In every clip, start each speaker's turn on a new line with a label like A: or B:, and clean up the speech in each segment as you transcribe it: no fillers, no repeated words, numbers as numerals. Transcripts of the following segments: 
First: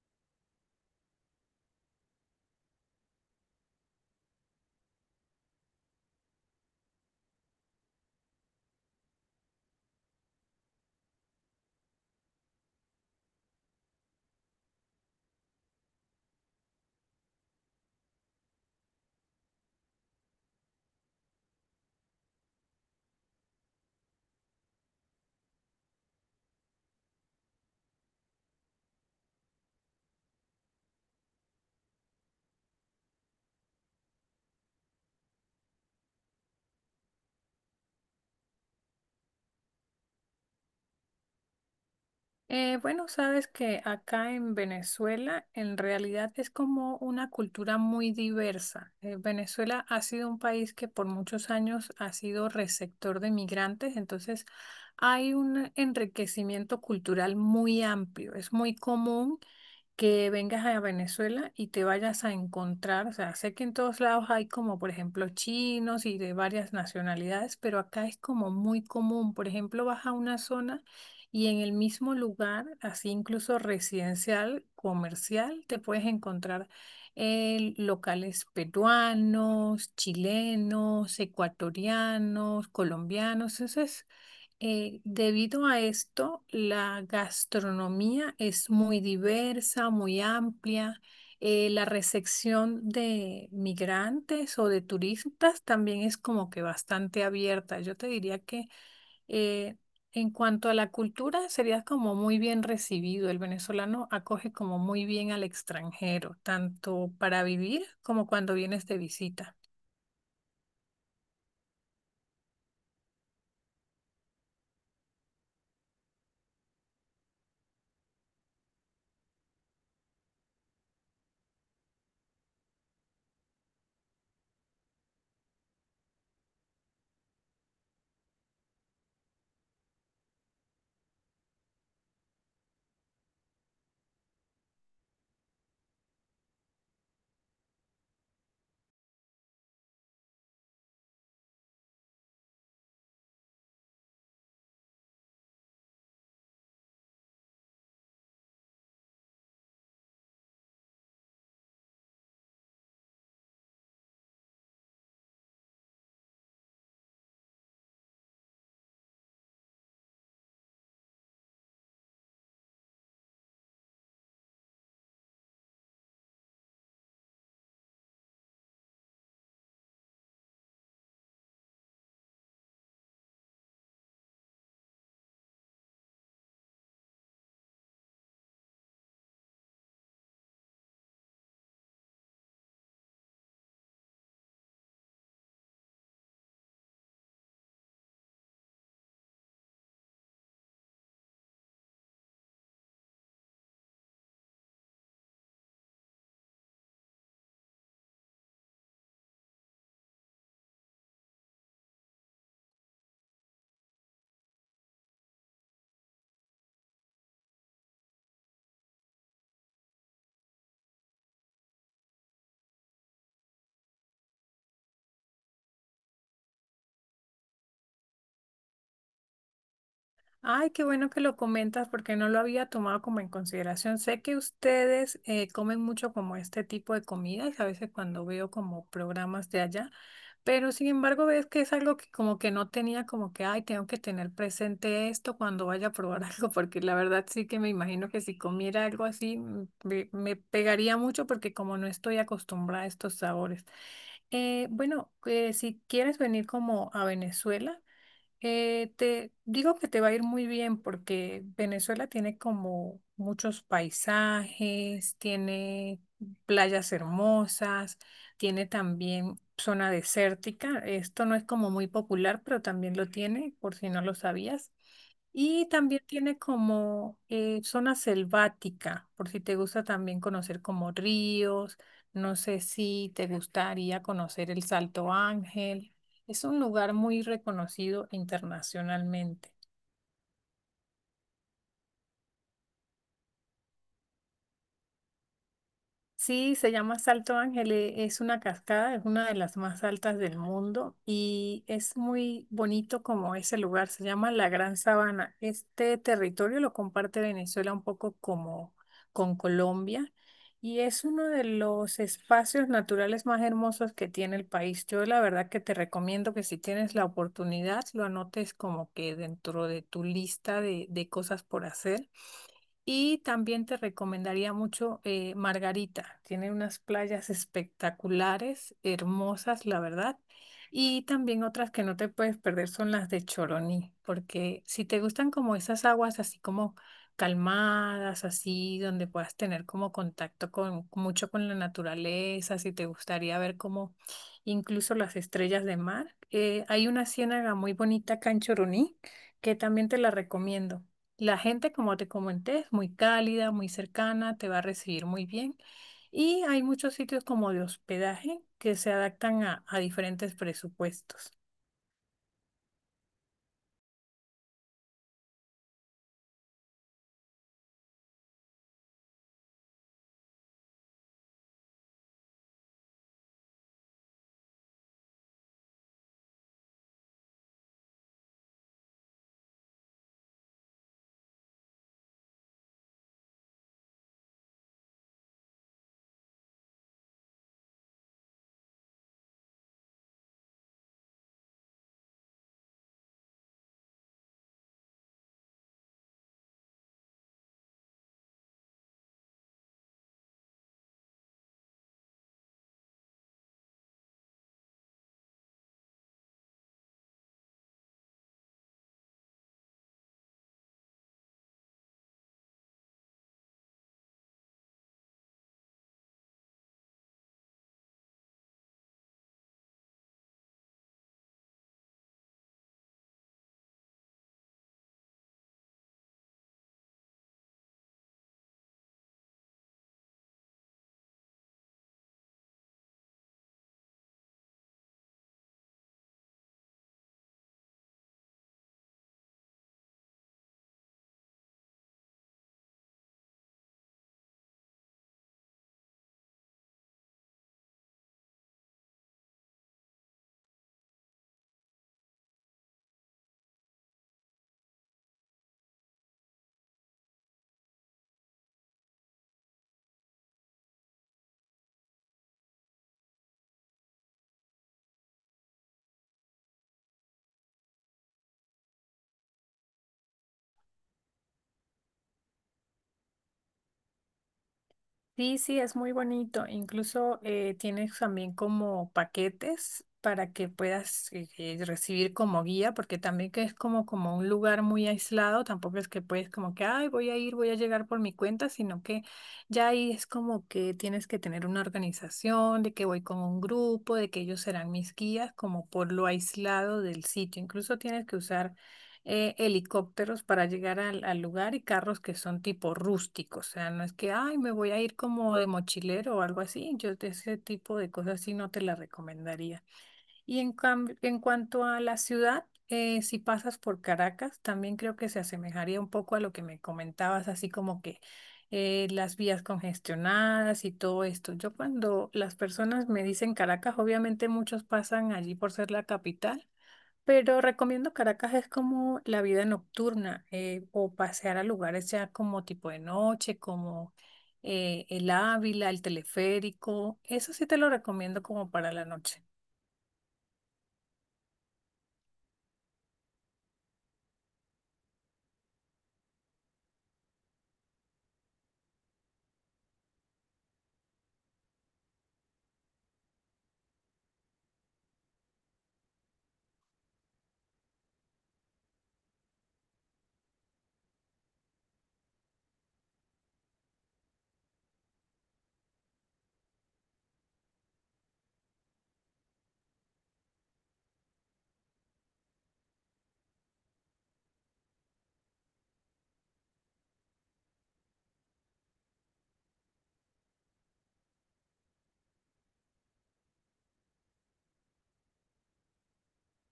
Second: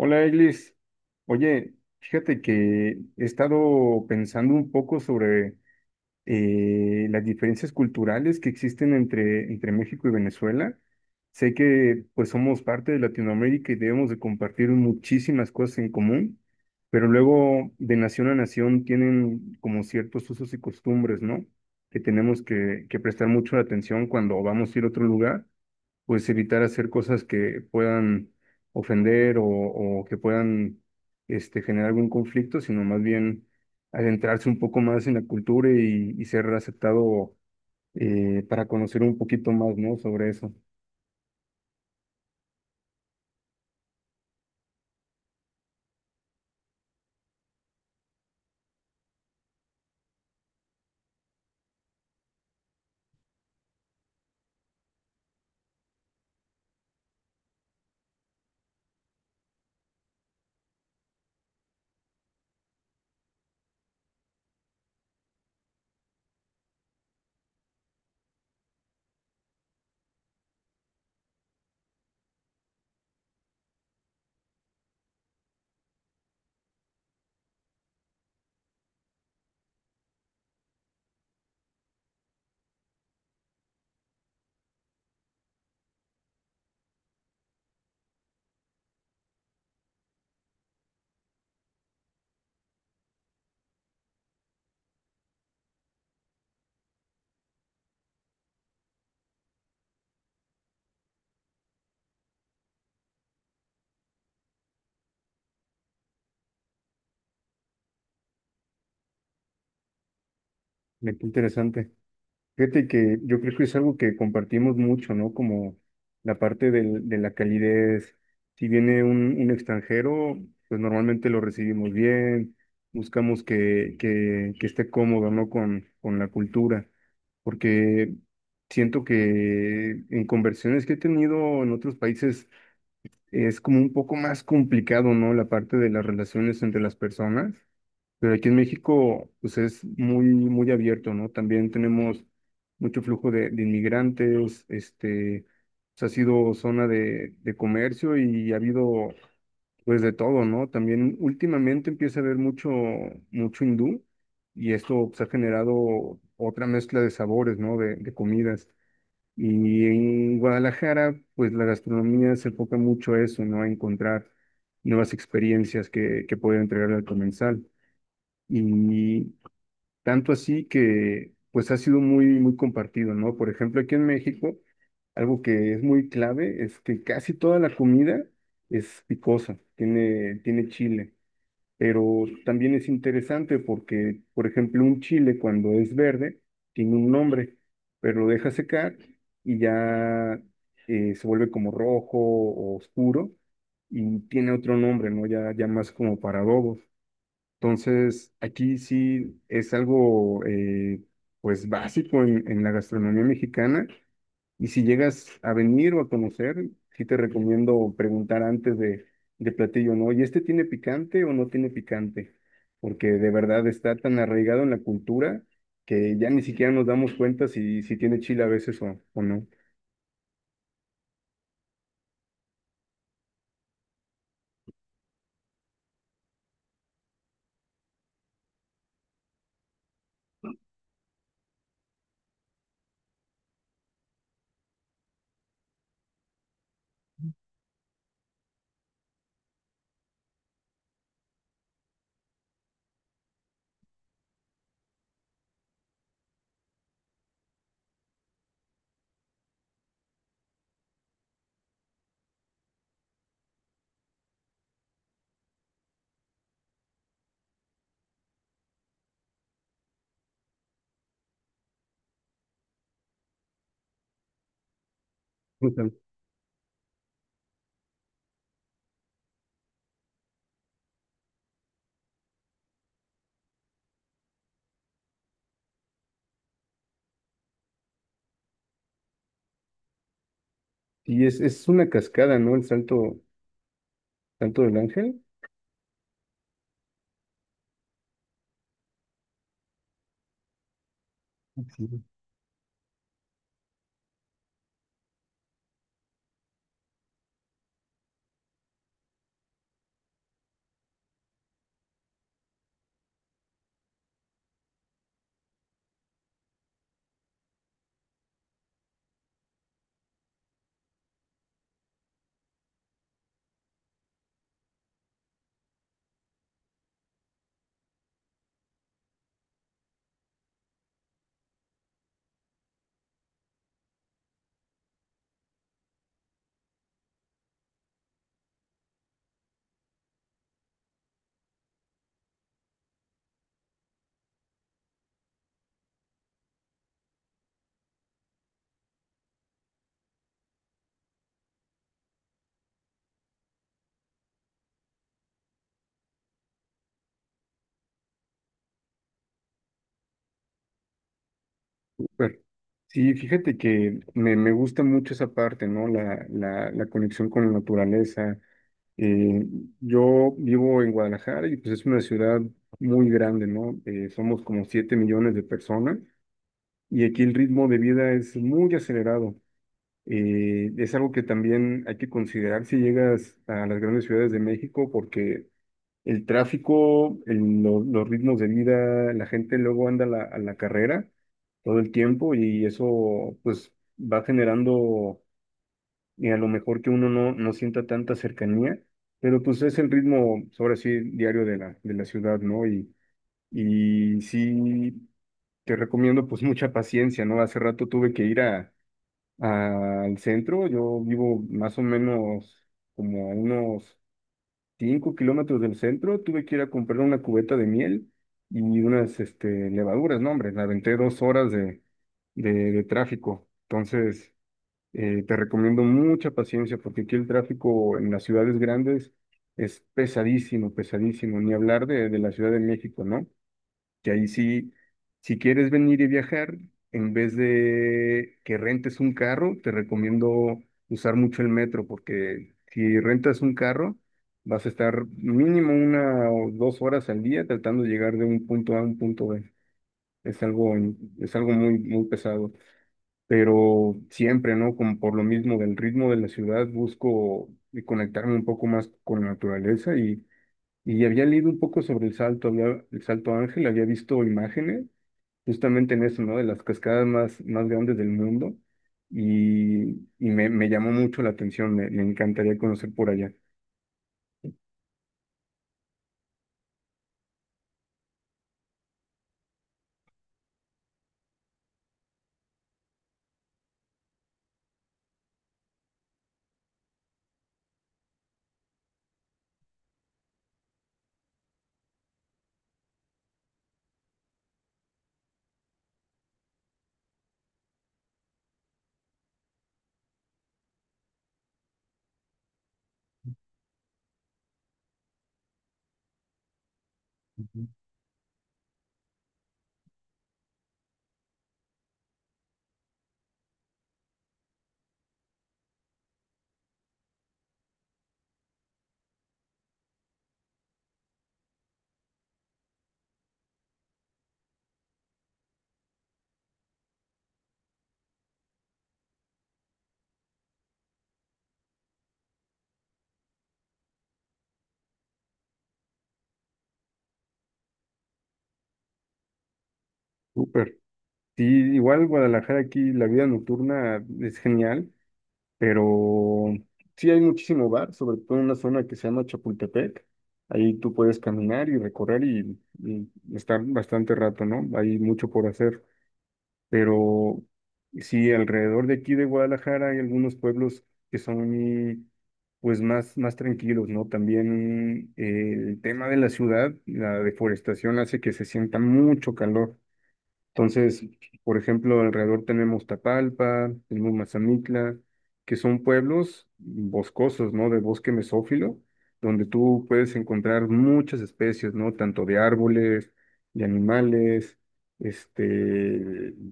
A: Hola, Eglis. Oye, fíjate que he estado pensando un poco sobre las diferencias culturales que existen entre México y Venezuela. Sé que pues somos parte de Latinoamérica y debemos de compartir muchísimas cosas en común, pero luego de nación a nación tienen como ciertos usos y costumbres, ¿no? Que tenemos que prestar mucho atención cuando vamos a ir a otro lugar pues evitar hacer cosas que puedan ofender o que puedan generar algún conflicto, sino más bien adentrarse un poco más en la cultura y ser aceptado para conocer un poquito más, ¿no? Sobre eso.
B: Bueno, sabes que acá en Venezuela en realidad es como una cultura muy diversa. Venezuela ha sido un país que por muchos años ha sido receptor de migrantes, entonces hay un enriquecimiento cultural muy amplio. Es muy común que vengas a Venezuela y te vayas a encontrar, o sea, sé que en todos lados hay como, por ejemplo, chinos y de varias nacionalidades, pero acá es como muy común. Por ejemplo, vas a una zona y en el mismo lugar, así incluso residencial, comercial, te puedes encontrar locales peruanos, chilenos, ecuatorianos, colombianos. Debido a esto, la gastronomía es muy diversa, muy amplia. La recepción de migrantes o de turistas también es como que bastante abierta. Yo te diría que eh, en cuanto a la cultura, sería como muy bien recibido. El venezolano acoge como muy bien al extranjero, tanto para vivir como cuando vienes de visita.
A: Me qué interesante. Fíjate que yo creo que es algo que compartimos mucho, ¿no? Como la parte de la calidez. Si viene un extranjero, pues normalmente lo recibimos bien, buscamos que esté cómodo, ¿no? Con la cultura, porque siento que en conversiones que he tenido en otros países es como un poco más complicado, ¿no? La parte de las relaciones entre las personas pero aquí en México, pues es muy, muy abierto, ¿no? También tenemos mucho flujo de inmigrantes, pues, ha sido zona de comercio y ha habido, pues, de todo, ¿no? También últimamente empieza a haber mucho, mucho hindú y esto, pues, ha generado otra mezcla de sabores, ¿no? De comidas. Y en Guadalajara, pues, la gastronomía se enfoca mucho a eso, ¿no? A encontrar nuevas experiencias que puede entregar al comensal. Y tanto así que pues ha sido muy, muy compartido, ¿no? Por ejemplo, aquí en México, algo que es muy clave es que casi toda la comida es picosa, tiene chile, pero también es interesante porque, por ejemplo, un chile cuando es verde tiene un nombre, pero lo deja secar y ya se vuelve como rojo o oscuro y tiene otro nombre, ¿no? Ya, ya más como para adobos. Entonces, aquí sí es algo pues básico en la gastronomía mexicana y si llegas a venir o a conocer, sí te recomiendo preguntar antes de platillo, ¿no? ¿Y este tiene picante o no tiene picante? Porque de verdad está tan arraigado en la cultura que ya ni siquiera nos damos cuenta si tiene chile a veces o no.
B: Ay, qué bueno que lo comentas porque no lo había tomado como en consideración. Sé que ustedes comen mucho como este tipo de comidas, a veces cuando veo como programas de allá, pero sin embargo ves que es algo que como que no tenía como que, ay, tengo que tener presente esto cuando vaya a probar algo, porque la verdad sí que me imagino que si comiera algo así me pegaría mucho porque como no estoy acostumbrada a estos sabores. Bueno, si quieres venir como a Venezuela. Te digo que te va a ir muy bien porque Venezuela tiene como muchos paisajes, tiene playas hermosas, tiene también zona desértica. Esto no es como muy popular, pero también lo tiene, por si no lo sabías. Y
A: O sea,
B: también tiene como zona selvática, por si te gusta también conocer como ríos. No sé si te gustaría conocer el Salto Ángel. Es un lugar muy reconocido internacionalmente.
A: y es una cascada, ¿no? El Salto del Ángel.
B: Sí, se llama Salto Ángel, es una cascada, es una de las más altas del mundo y es muy bonito como ese lugar, se llama la Gran Sabana. Este territorio lo comparte Venezuela un poco como con Colombia y es uno de los espacios naturales más hermosos que tiene el país. Yo la verdad que te recomiendo que si tienes la oportunidad lo anotes como que dentro de tu lista de cosas por hacer y también te recomendaría mucho Margarita. Tiene unas playas espectaculares, hermosas, la verdad. Y también otras que no te puedes perder son las de Choroní, porque si te gustan como esas aguas así como calmadas, así donde puedas tener como contacto con mucho con la naturaleza, si te gustaría ver como incluso las estrellas de mar, hay una ciénaga muy bonita acá en Choroní que también te la recomiendo. La gente, como te comenté, es muy cálida, muy cercana, te va a recibir muy bien. Y hay muchos sitios como de hospedaje que se adaptan a diferentes presupuestos.
A: Súper. Sí, fíjate que me gusta mucho esa parte, ¿no? La conexión con la naturaleza. Eh, yo vivo en Guadalajara y pues es una ciudad muy grande, ¿no? Somos como 7 millones de personas y aquí el ritmo de vida es muy acelerado. Es algo que también hay que considerar si llegas a las grandes ciudades de México porque el tráfico, los ritmos de vida, la gente luego anda a la carrera todo el tiempo y eso pues va generando a lo mejor que uno no sienta tanta cercanía, pero pues es el ritmo, ahora sí, diario de la ciudad, ¿no? Y sí, te recomiendo pues mucha paciencia, ¿no? Hace rato tuve que ir al centro, yo vivo más o menos como a unos 5 kilómetros del centro, tuve que ir a comprar una cubeta de miel y unas levaduras, no, hombre, me aventé 2 horas de tráfico. Entonces, te recomiendo mucha paciencia porque aquí el tráfico en las ciudades grandes es pesadísimo, pesadísimo, ni hablar de la Ciudad de México, ¿no? Que ahí sí, si quieres venir y viajar, en vez de que rentes un carro, te recomiendo usar mucho el metro, porque si rentas un carro, vas a estar mínimo 1 o 2 horas al día tratando de llegar de un punto A a un punto B. Es algo, es algo muy, muy pesado. Pero siempre, ¿no? Como por lo mismo del ritmo de la ciudad, busco y conectarme un poco más con la naturaleza y había leído un poco sobre el Salto, el Salto Ángel, había visto imágenes justamente en eso, ¿no? De las cascadas más, más grandes del mundo. Y me llamó mucho la atención, me encantaría conocer por allá.
B: Sí, sí, es muy bonito. Incluso tienes también como paquetes para que puedas recibir como guía, porque también que es como, como un lugar muy aislado, tampoco es que puedes como que, ay, voy a ir, voy a llegar por mi cuenta, sino que ya ahí es como que tienes que tener una organización, de que voy con un grupo, de que ellos serán mis guías, como por lo aislado del sitio. Incluso tienes que usar helicópteros para llegar al lugar y carros que son tipo rústicos. O sea, no es que, ay, me voy a ir como de mochilero o algo así. Yo de ese
A: Ujú.
B: tipo de cosas sí no te la recomendaría. Y en, en cuanto a la ciudad, si pasas por Caracas, también creo que se asemejaría un poco a lo que me comentabas, así como que las vías congestionadas y todo esto. Yo cuando las personas me dicen Caracas, obviamente muchos pasan allí por ser la capital. Pero recomiendo Caracas es como la vida nocturna o pasear a lugares ya como tipo de noche, como el Ávila, el teleférico. Eso sí te lo recomiendo como para la noche.
A: Súper. Sí, igual Guadalajara aquí, la vida nocturna es genial, pero sí hay muchísimo bar, sobre todo en una zona que se llama Chapultepec. Ahí tú puedes caminar y recorrer y estar bastante rato, ¿no? Hay mucho por hacer. Pero sí, alrededor de aquí de Guadalajara hay algunos pueblos que son y, pues más, más tranquilos, ¿no? También el tema de la ciudad, la deforestación hace que se sienta mucho calor. Entonces, por ejemplo, alrededor tenemos Tapalpa, tenemos Mazamitla, que son pueblos boscosos, ¿no? De bosque mesófilo, donde tú puedes encontrar muchas especies, ¿no? Tanto de árboles, de animales, este,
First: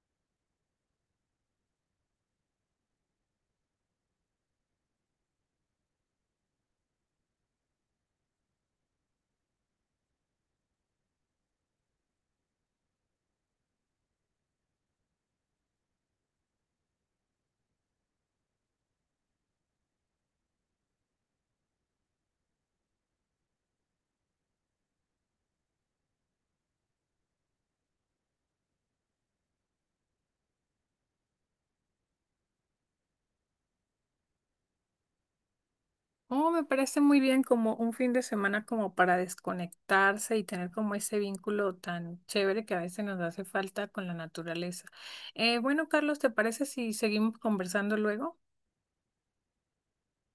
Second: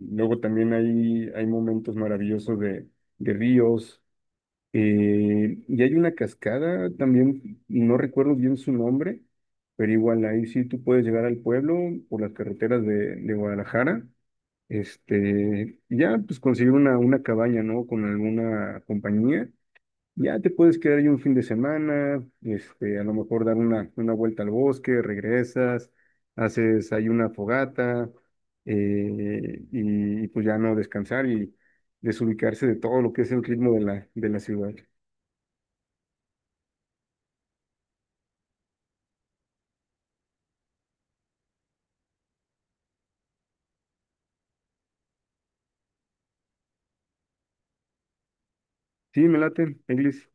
A: luego también hay momentos maravillosos de ríos, y hay una cascada también, no recuerdo bien su nombre, pero igual ahí sí tú puedes llegar al pueblo por las carreteras de Guadalajara. Y ya pues conseguir una cabaña, ¿no? Con alguna compañía. Ya te puedes quedar ahí un fin de semana, a lo mejor dar una vuelta al bosque, regresas, haces ahí una fogata, y pues ya no descansar y desubicarse de todo lo que es el ritmo de la ciudad.
B: Oh, me parece muy bien como un fin de semana como para desconectarse y tener como ese vínculo tan chévere que a veces nos hace falta con la naturaleza. Bueno, Carlos, ¿te parece si seguimos conversando luego?
A: Sí, me late, Eglis.